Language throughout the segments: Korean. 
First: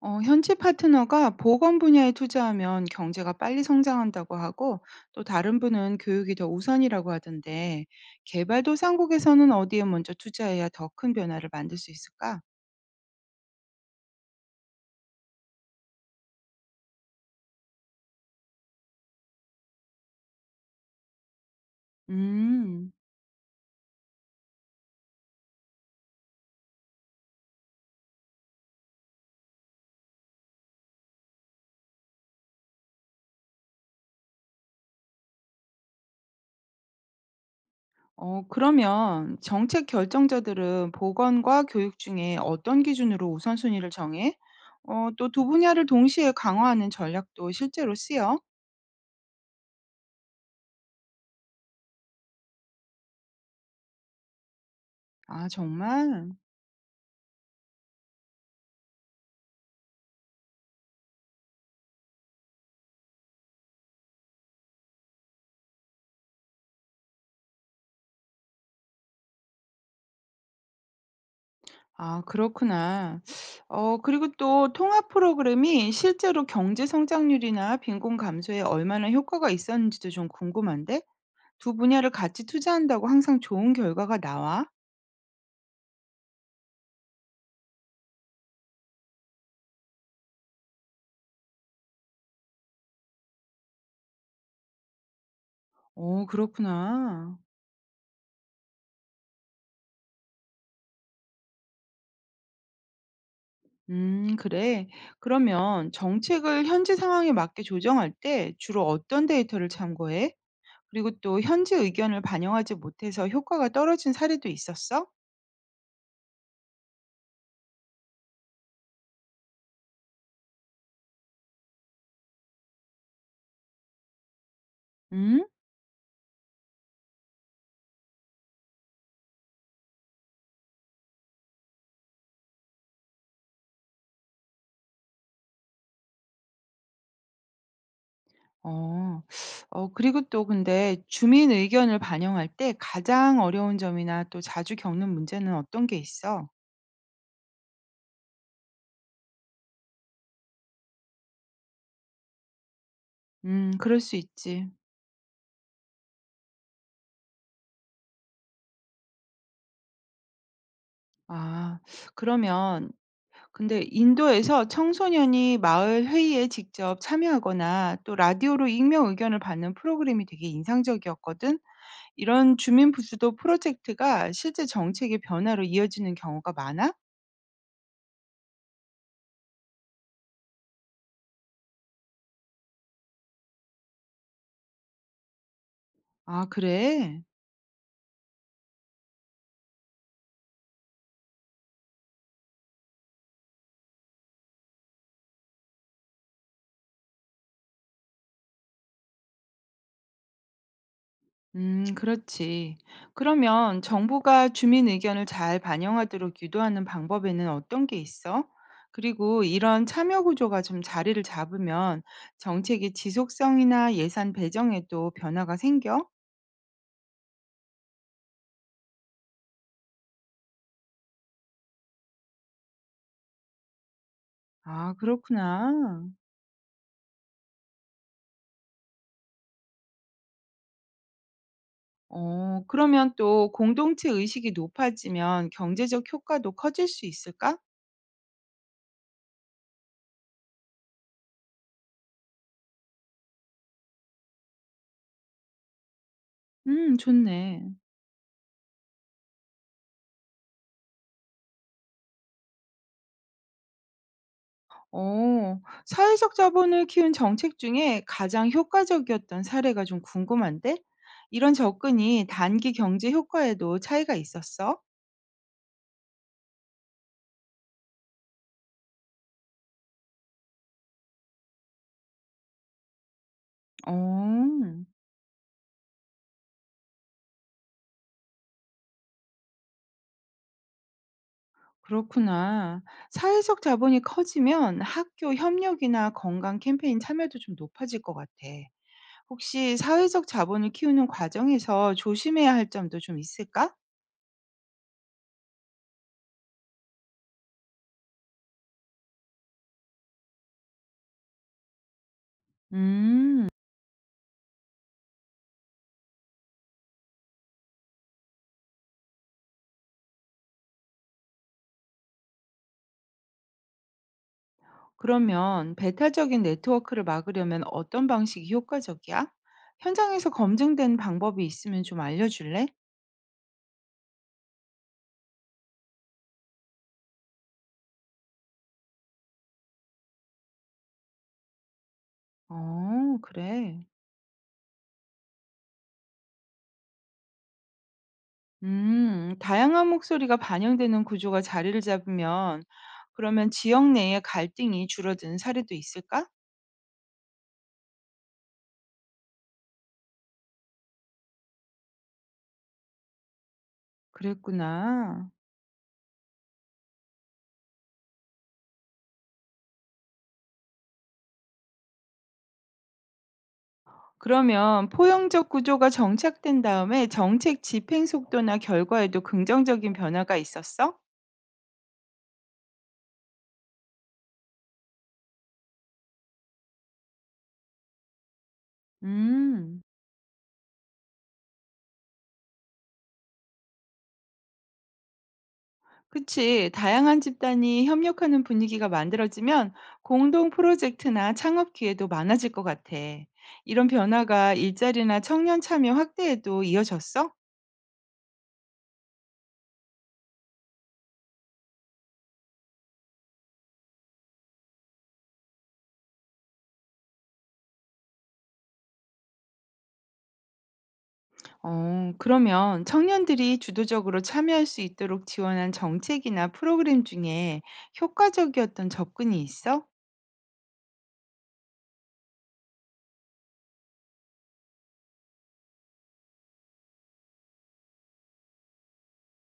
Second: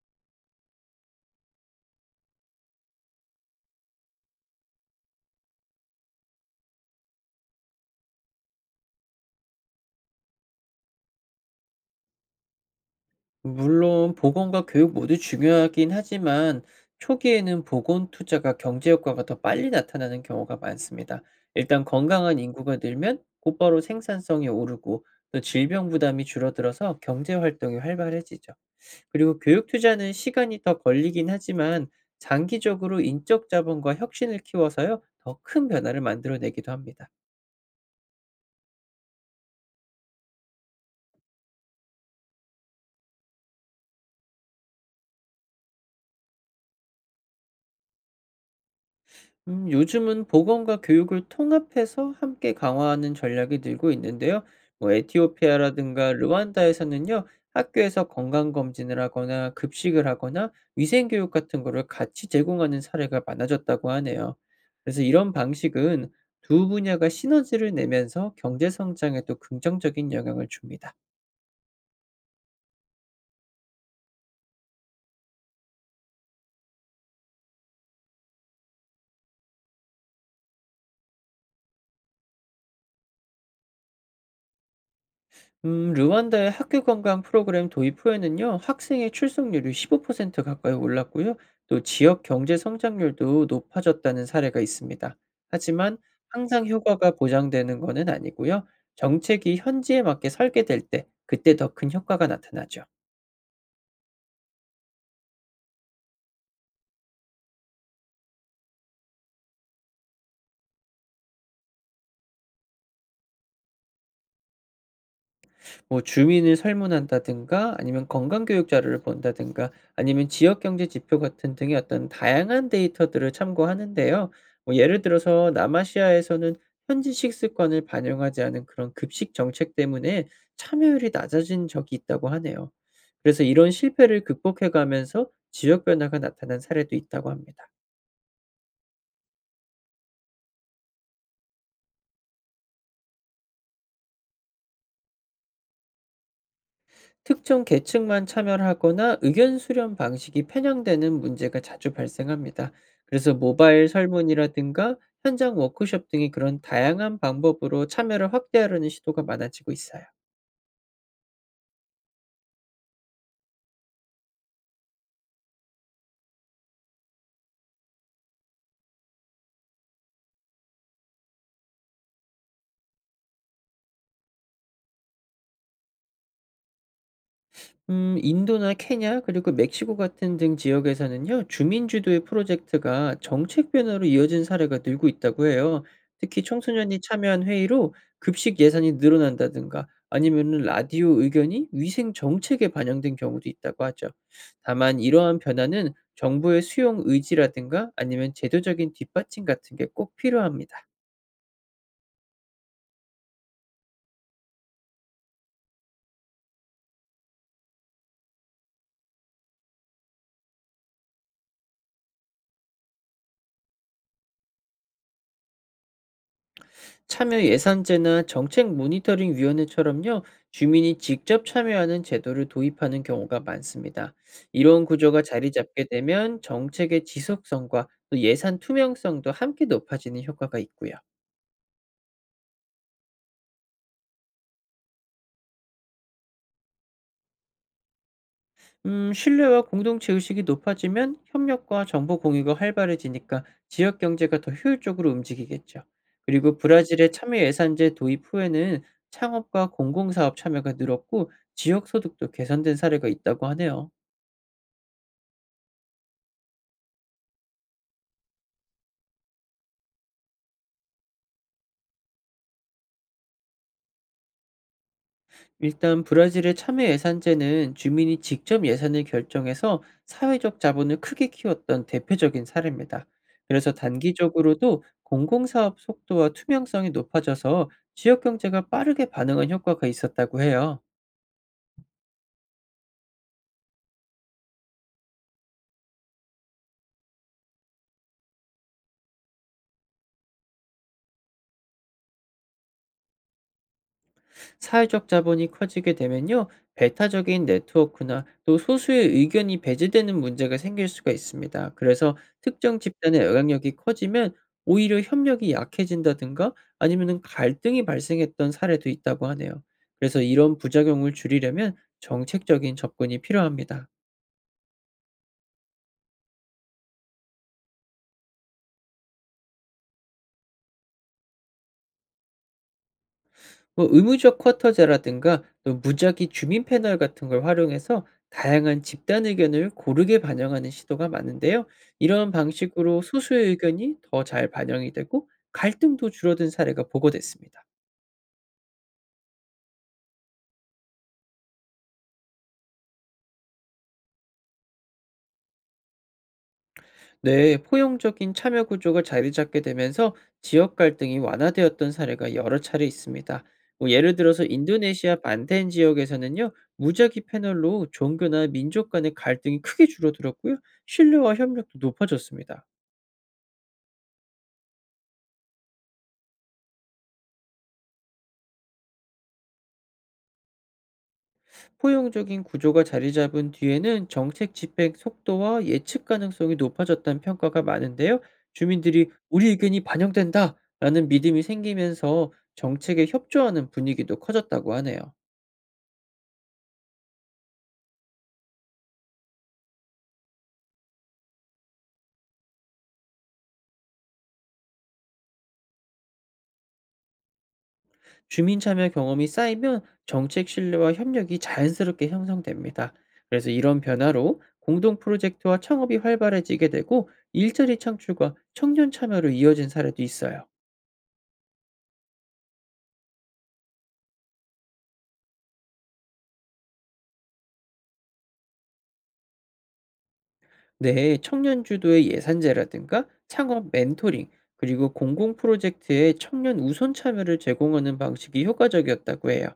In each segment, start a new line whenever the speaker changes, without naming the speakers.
현지 파트너가 보건 분야에 투자하면 경제가 빨리 성장한다고 하고 또 다른 분은 교육이 더 우선이라고 하던데 개발도상국에서는 어디에 먼저 투자해야 더 큰 변화를 만들 수 있을까?
물론 보건과 교육 모두 중요하긴 하지만 초기에는 보건 투자가 경제 효과가 더 빨리 나타나는 경우가 많습니다. 일단 건강한 인구가
음,
늘면 곧바로 생산성이 오르고 또 질병 부담이 줄어들어서 경제 활동이 활발해지죠. 그리고 교육 투자는 시간이 더 걸리긴 하지만 장기적으로 인적 자본과 혁신을 키워서요, 더 큰 변화를 만들어내기도 합니다.
그러면 정책 결정자들은 보건과 교육 중에 어떤 기준으로 우선순위를 정해? 또 두 분야를 동시에 강화하는 전략도 실제로 쓰여?
요즘은 보건과 교육을 통합해서 함께 강화하는 전략이 늘고 있는데요. 뭐
아,
에티오피아라든가
정말?
르완다에서는요, 학교에서 건강검진을 하거나 급식을 하거나 위생교육 같은 거를 같이 제공하는 사례가 많아졌다고 하네요. 그래서 이런 방식은 두 분야가 시너지를 내면서 경제성장에도 긍정적인 영향을 줍니다.
아 그렇구나. 그리고 또 통합 프로그램이 실제로 경제 성장률이나 빈곤 감소에 얼마나 효과가 있었는지도 좀 궁금한데? 두 분야를 같이 투자한다고 항상 좋은 결과가 나와?
르완다의 학교 건강 프로그램 도입 후에는요, 학생의 출석률이 15% 가까이 올랐고요, 또 지역 경제 성장률도 높아졌다는 사례가 있습니다. 하지만 항상 효과가
그렇구나.
보장되는 것은 아니고요, 정책이 현지에 맞게 설계될 때, 그때 더 큰 효과가 나타나죠.
그래. 그러면 정책을 현지 상황에 맞게 조정할 때 주로 어떤 데이터를 참고해? 그리고 또 현지 의견을 반영하지 못해서 효과가 떨어진 사례도 있었어?
뭐 주민을 설문한다든가 아니면 건강교육 자료를 본다든가 아니면 지역 경제 지표 같은 등의 어떤 다양한 데이터들을 참고하는데요. 뭐 예를
음.
들어서 남아시아에서는 현지식 습관을 반영하지 않은 그런 급식 정책 때문에 참여율이 낮아진 적이 있다고 하네요. 그래서 이런 실패를 극복해 가면서 지역 변화가 나타난 사례도 있다고 합니다.
어. 그리고 또 근데 주민 의견을 반영할 때 가장 어려운 점이나 또 자주 겪는 문제는 어떤 게 있어?
특정 계층만 참여를 하거나 의견 수렴 방식이 편향되는 문제가 자주 발생합니다. 그래서 모바일
그럴 수 있지.
설문이라든가 현장 워크숍 등이 그런 다양한 방법으로 참여를 확대하려는 시도가 많아지고 있어요.
아 그러면 근데 인도에서 청소년이 마을 회의에 직접 참여하거나 또 라디오로 익명 의견을 받는 프로그램이 되게 인상적이었거든. 이런 주민 부수도 프로젝트가 실제 정책의 변화로 이어지는 경우가 많아?
인도나 케냐 그리고 멕시코 같은 등 지역에서는요. 주민 주도의 프로젝트가 정책 변화로 이어진 사례가 늘고 있다고 해요. 특히
아
청소년이
그래?
참여한 회의로 급식 예산이 늘어난다든가 아니면은 라디오 의견이 위생 정책에 반영된 경우도 있다고 하죠. 다만 이러한 변화는 정부의 수용 의지라든가 아니면 제도적인 뒷받침 같은 게 꼭 필요합니다.
그렇지. 그러면 정부가 주민 의견을 잘 반영하도록 유도하는 방법에는 어떤 게 있어? 그리고 이런 참여 구조가 좀 자리를 잡으면 정책의 지속성이나 예산 배정에도 변화가 생겨?
참여 예산제나 정책 모니터링 위원회처럼요, 주민이 직접 참여하는 제도를 도입하는 경우가 많습니다. 이런
아,
구조가 자리 잡게
그렇구나.
되면 정책의 지속성과 또 예산 투명성도 함께 높아지는 효과가 있고요.
그러면 또 공동체 의식이 높아지면 경제적 효과도 커질 수 있을까?
신뢰와 공동체 의식이 높아지면 협력과 정보 공유가 활발해지니까 지역 경제가 더 효율적으로 움직이겠죠. 그리고 브라질의 참여
좋네.
예산제 도입 후에는 창업과 공공사업 참여가 늘었고 지역 소득도 개선된 사례가 있다고 하네요.
사회적 자본을 키운 정책 중에 가장 효과적이었던 사례가 좀 궁금한데? 이런 접근이 단기 경제 효과에도 차이가 있었어?
일단 브라질의 참여 예산제는 주민이 직접 예산을 결정해서 사회적 자본을 크게 키웠던 대표적인 사례입니다. 그래서
어,
단기적으로도 공공사업 속도와 투명성이 높아져서 지역 경제가 빠르게 반응한 효과가 있었다고 해요.
그렇구나. 사회적 자본이 커지면 학교 협력이나 건강 캠페인 참여도 좀 높아질 것 같아. 혹시 사회적 자본을 키우는 과정에서 조심해야 할 점도 좀 있을까?
사회적 자본이 커지게 되면요, 배타적인 네트워크나 또 소수의 의견이 배제되는 문제가 생길 수가 있습니다. 그래서 특정
음.
집단의 영향력이 커지면 오히려 협력이 약해진다든가 아니면은 갈등이 발생했던 사례도 있다고 하네요. 그래서 이런 부작용을 줄이려면 정책적인 접근이 필요합니다.
그러면 배타적인 네트워크를 막으려면 어떤 방식이 효과적이야? 현장에서 검증된 방법이 있으면 좀 알려줄래?
뭐 의무적 쿼터제라든가 또 무작위 주민 패널 같은 걸 활용해서 다양한 집단 의견을 고르게 반영하는 시도가 많은데요. 이런 방식으로
어,
소수의
그래.
의견이 더 잘 반영이 되고 갈등도 줄어든 사례가 보고됐습니다.
다양한 목소리가 반영되는 구조가 자리를 잡으면 그러면 지역 내의 갈등이 줄어드는 사례도 있을까?
네, 포용적인 참여 구조가 자리 잡게 되면서 지역 갈등이 완화되었던 사례가 여러 차례 있습니다. 뭐 예를 들어서 인도네시아
그랬구나.
반텐 지역에서는요, 무작위 패널로 종교나 민족 간의 갈등이 크게 줄어들었고요, 신뢰와 협력도 높아졌습니다.
그러면 포용적 구조가 정착된 다음에 정책 집행 속도나 결과에도 긍정적인 변화가 있었어?
포용적인 구조가 자리 잡은 뒤에는 정책 집행 속도와 예측 가능성이 높아졌다는 평가가 많은데요. 주민들이 우리 의견이
음.
반영된다라는 믿음이 생기면서 정책에 협조하는 분위기도 커졌다고 하네요.
그치. 다양한 집단이 협력하는 분위기가 만들어지면 공동 프로젝트나 창업 기회도 많아질 것 같아. 이런 변화가 일자리나 청년 참여 확대에도 이어졌어?
주민 참여 경험이 쌓이면 정책 신뢰와 협력이 자연스럽게 형성됩니다. 그래서 이런 변화로 공동 프로젝트와 창업이 활발해지게 되고 일자리 창출과 청년 참여로 이어진 사례도 있어요.
그러면 청년들이 주도적으로 참여할 수 있도록 지원한 정책이나 프로그램 중에 효과적이었던 접근이 있어?
네, 청년 주도의 예산제라든가 창업 멘토링, 그리고 공공 프로젝트에 청년 우선 참여를 제공하는 방식이 효과적이었다고 해요.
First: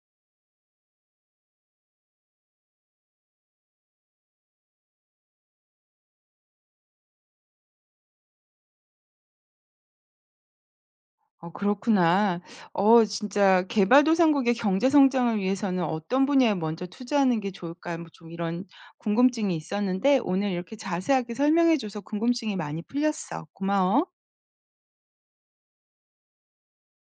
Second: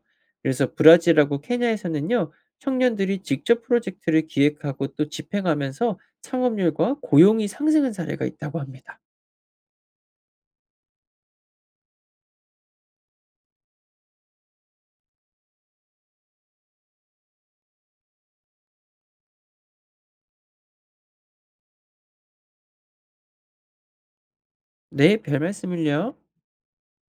그래서 브라질하고 케냐에서는요, 청년들이 직접 프로젝트를 기획하고 또 집행하면서 창업률과 고용이 상승한 사례가 있다고 합니다.
그렇구나. 진짜 개발도상국의 경제 성장을 위해서는 어떤 분야에 먼저 투자하는 게 좋을까 뭐 좀 이런 궁금증이 있었는데 오늘 이렇게 자세하게 설명해 줘서 궁금증이 많이 풀렸어. 고마워.
네, 별 말씀을요.